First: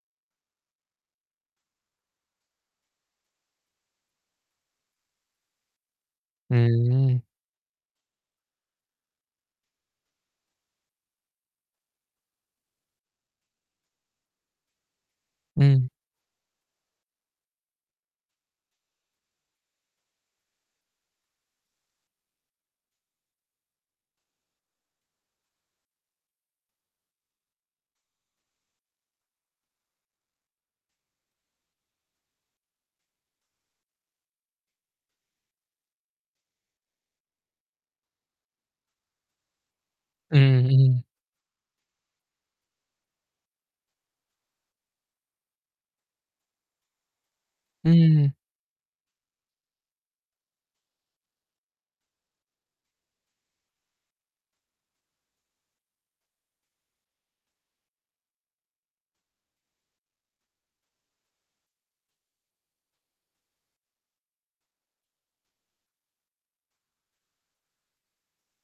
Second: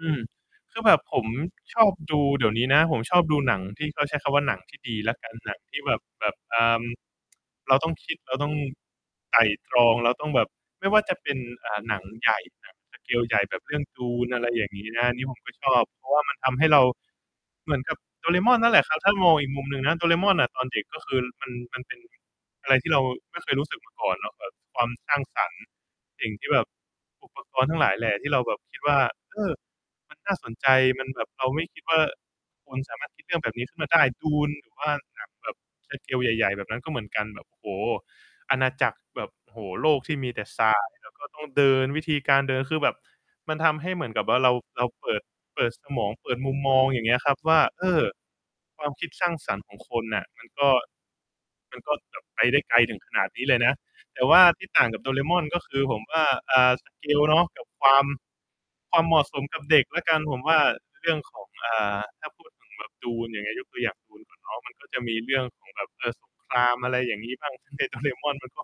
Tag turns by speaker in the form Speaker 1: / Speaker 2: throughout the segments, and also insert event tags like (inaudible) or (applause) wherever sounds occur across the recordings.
Speaker 1: อืม คือแบบผมชอบดู เดี๋ยวนี้นะ ผมชอบดูหนัง ที่เขาใช้คำว่าหนังที่ดีละกัน หนังที่แบบ แบบ
Speaker 2: อ
Speaker 1: อ่า
Speaker 2: ืม
Speaker 1: เราต้องคิด เราต้องไตร่ตรอง เราต้องแบบ ไม่ว่าจะเป็น อ่า หนังใหญ่ หนัง สเกล ใหญ่แบบเรื่อง Dune อะไรอย่างงี้นะ อันนี้ผมก็
Speaker 2: อื
Speaker 1: ชอบ
Speaker 2: ม
Speaker 1: เพราะว่ามันทำให้เรา เหมือนกับโดเรม่อนนั่นแหละครับ ถ้ามองอีกมุมหนึ่งนะ โดเรม่อนอะตอนเด็ก ก็คือมัน มันเป็นอะไรที่เราไม่เคยรู้สึกมาก่อนเนาะ แบบความสร้างสรรค์ สิ่งที่แบบ อุปกรณ์ ทั้งหลายแหล่ ที่เราแบบคิดว่า เอ้อ มันน่าสนใจ มันแบบ เราไม่คิดว่าคนสามารถคิดเรื่องแบบนี้ขึ้นมาได้ Dune หรือว่าหนังแบบ สเกล ใหญ่ ๆ แบบนั้นก็เหมือนกัน แบบ โอ้โฮ อาณาจักรแบบ โอ้โฮ โลกที่มี
Speaker 2: อื
Speaker 1: แต่ทราย
Speaker 2: ม ๆ
Speaker 1: แล้วก็ต้อง เดิน วิธีการเดิน คือแบบมันทำให้เหมือนกับว่าเรา เราเปิด เปิดสมอง เปิดมุมมองอย่างเงี้ยครับว่า เอ
Speaker 2: อื
Speaker 1: ้อ
Speaker 2: ม
Speaker 1: ความคิดสร้างสรรค์ของคนน่ะ มันก็ มันก็แบบไปได้ไกลถึงขนาดนี้เลยนะ แต่ว่าที่ต่างกับโดเรม่อน ก็คือผมว่า อ่า สเกล เนาะ กับความ ความเหมาะสมกับเด็กแล้วกัน ผมว่า เรื่องของ อ่า ถ้าพูดถึงแบบ Dune อย่างนี้ ยกตัวอย่าง Dune ก่อนเนาะ มันก็จะมีเรื่องของแบบ เออ สงคราม อะไรอย่างงี้ บ้าง ในโดเรม่อนมันก็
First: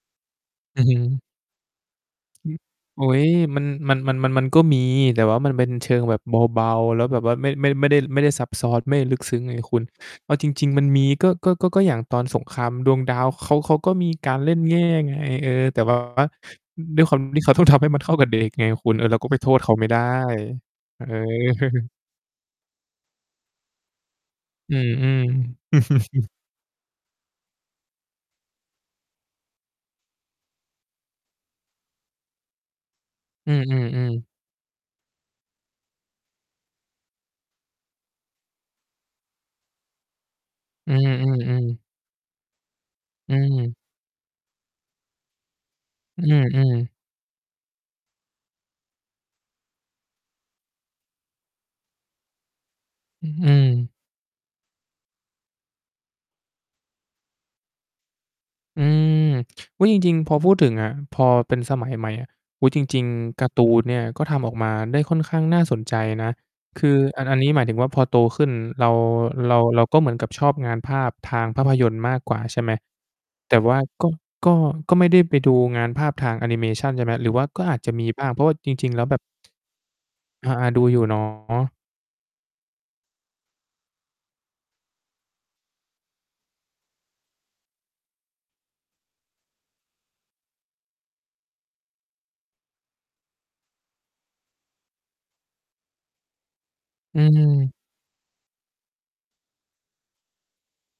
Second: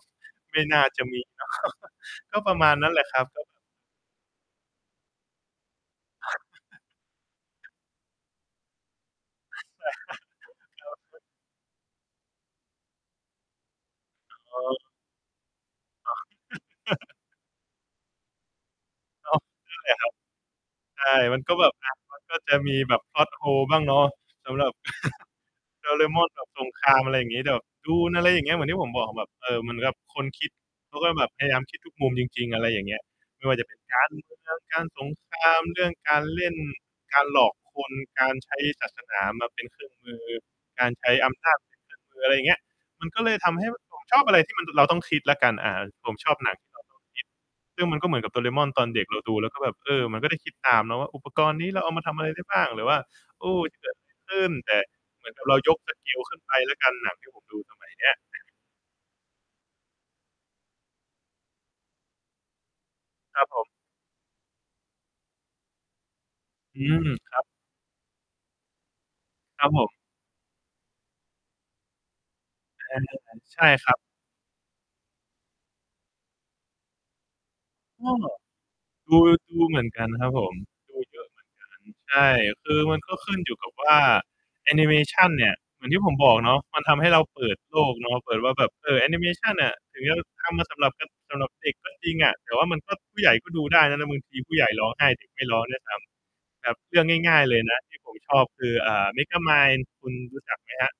Speaker 1: ไม่น
Speaker 2: อื
Speaker 1: ่า
Speaker 2: อฮ
Speaker 1: จะม
Speaker 2: ึ
Speaker 1: ีเนาะ (laughs) ก็
Speaker 2: อื
Speaker 1: ปร
Speaker 2: อ
Speaker 1: ะมาณนั้นแห
Speaker 2: โอ
Speaker 1: ล
Speaker 2: ๊
Speaker 1: ะครั
Speaker 2: ย
Speaker 1: บ ก็แบ
Speaker 2: มั
Speaker 1: บ
Speaker 2: น มัน มัน มัน มันก็มี แต่ว่ามันเป็นเชิงแบบเบา
Speaker 1: (chuckles)
Speaker 2: ๆ แล้วแบบว่าไม่ ไม่ ไม่ได้ ไม่ได้ซับซ้อน ไม่ได้ลึกซึ้งไงคุณ เอา
Speaker 1: (chuckles)
Speaker 2: จริง ๆ มันมี
Speaker 1: (unintelligible)
Speaker 2: ก็ ก็ ก็ ก็อย่างตอนสงครามดวงดาวเขา เขาก็มีการเล่
Speaker 1: อ
Speaker 2: น
Speaker 1: ๋
Speaker 2: แง
Speaker 1: อ
Speaker 2: ่ไง เออ แต่ แบบ
Speaker 1: อ๋
Speaker 2: ว่า
Speaker 1: อ
Speaker 2: ด้วย คว
Speaker 1: (chuckles)
Speaker 2: าม ที่เขาต้องทำให้มันเข้ากับเด็กไงคุณ เออ เราก็
Speaker 1: อ้
Speaker 2: ไ
Speaker 1: า
Speaker 2: ป
Speaker 1: ว
Speaker 2: โทษเขา
Speaker 1: นั่
Speaker 2: ไ
Speaker 1: น
Speaker 2: ม่
Speaker 1: แหล
Speaker 2: ได
Speaker 1: ะ
Speaker 2: ้
Speaker 1: ครับ ใ
Speaker 2: เ
Speaker 1: ช
Speaker 2: อ
Speaker 1: ่ มันก็แบบ อ
Speaker 2: อ
Speaker 1: ะ มันก็จะมีแบบ plot hole บ้างเนาะ สำหรั
Speaker 2: อ
Speaker 1: บ
Speaker 2: ืม
Speaker 1: (laughs) โดเร
Speaker 2: ๆ
Speaker 1: ม่อน
Speaker 2: (laughs)
Speaker 1: แบบสงคราม อะไรอย่างงี้ แต่แบบ Dune อะไรอย่างเงี้ย เหมือนที่ผมบอกแบบ เออ เหมือนกับคนคิด เขาก็แบบพยายามคิดทุกมุมจริง ๆ อะไรอย่างเงี้ย ไม่
Speaker 2: อื
Speaker 1: ว่าจะเป็น กา
Speaker 2: อ
Speaker 1: รเม
Speaker 2: ๆ
Speaker 1: ื
Speaker 2: ๆ
Speaker 1: อง การสงคราม เรื่องการเล่น การหลอกคน การใช้ศาสนามาเป็นเครื่องมือ กา
Speaker 2: อื
Speaker 1: รใช้อำนาจ เป
Speaker 2: อ
Speaker 1: ็น
Speaker 2: ๆ
Speaker 1: เค
Speaker 2: ๆ
Speaker 1: รื่องมือ อะไรอย่างเงี้ย มันก็เล
Speaker 2: อื
Speaker 1: ยทำให้
Speaker 2: ม
Speaker 1: ผมชอบอะไรที่มัน เราต้องคิดละกัน อ่า ผม
Speaker 2: อื
Speaker 1: ชอบหนัง ที่
Speaker 2: อ
Speaker 1: มัน
Speaker 2: ๆ
Speaker 1: ต้องคิด ซึ่งมันก็เหมือนกับโดเรม่อนตอนเด็ก เราดูแล้วก็แบบ เออ มันก็ได้คิดตามเนาะว่า อุปกรณ์นี้เราเอามาทำอะไรได้บ้าง หรือว่า
Speaker 2: อื
Speaker 1: โอ้ จะเก
Speaker 2: ม
Speaker 1: ิด อะไร ขึ้น แต่เหมือนกับเรายก สเกล ขึ้นไปละกัน หนังที่ผมดูสมัยนี้
Speaker 2: อืม อุ๊ย จริง ๆ พอพูดถึงอะ พอเป็นสมัยใหม่อะ อุ๊ย จริง
Speaker 1: ค
Speaker 2: ๆ ก
Speaker 1: รั
Speaker 2: า
Speaker 1: บ
Speaker 2: ร์ต
Speaker 1: ผ
Speaker 2: ู
Speaker 1: ม
Speaker 2: นเนี่ย ก็ทำออกมาได้ค่อนข้างน่าสนใจนะ
Speaker 1: อ
Speaker 2: ค
Speaker 1: ื
Speaker 2: ือ
Speaker 1: ม
Speaker 2: อัน
Speaker 1: ค
Speaker 2: อั
Speaker 1: ร
Speaker 2: น
Speaker 1: ับ
Speaker 2: นี้หมายถึงว่าพอโตขึ้นเรา เรา
Speaker 1: ครับ
Speaker 2: เ
Speaker 1: ผ
Speaker 2: รา
Speaker 1: ม
Speaker 2: ก็เหมือนกับชอบงานภาพทางภาพยนตร์มากกว่าใช่ไหม
Speaker 1: (unintelligible)
Speaker 2: แต
Speaker 1: ใ
Speaker 2: ่
Speaker 1: ช่
Speaker 2: ว่า
Speaker 1: ครับ
Speaker 2: ก็ ก็ ก็ไม่ได้ไปดูงานภาพทางแอนิเมชัน ใช่ไหม หรือว่าก็อาจจะม
Speaker 1: ก
Speaker 2: ี
Speaker 1: ็
Speaker 2: บ้าง เพราะว่าจริง ๆ แล้ว
Speaker 1: ด
Speaker 2: แบ
Speaker 1: ู
Speaker 2: บ
Speaker 1: ดูเหมือนกันครับผ
Speaker 2: อา
Speaker 1: ม
Speaker 2: ๆ ดู
Speaker 1: ด
Speaker 2: อ
Speaker 1: ู
Speaker 2: ยู่ เน
Speaker 1: เ
Speaker 2: า
Speaker 1: ยอะเหมือนกั
Speaker 2: ะ
Speaker 1: น ใช่ คือมันก็ขึ้นอยู่กับว่าแอนิเมชันเนี่ย เหมือนที่ผมบอกเนาะ มันทำให้เราเปิดโลกเนาะ เปิดว่าแบบ เออ แอนิเมชันอะ ถึงจะทำมาสำหรับ ก สำหรับเด็กก็จริงอะ แต่ว่ามันก็ ผู้ใหญ่ก็ดูได้นะ นะ บางทีผู้ใหญ่ร้องไห้ เด็กไม่ร้องด้วยซ้ำ แบบเรื่อง
Speaker 2: อื
Speaker 1: ง่าย ๆ เลย
Speaker 2: ม
Speaker 1: นะที่ผมชอบคือ อ่า Megamind คุณรู้จักไหมครับ?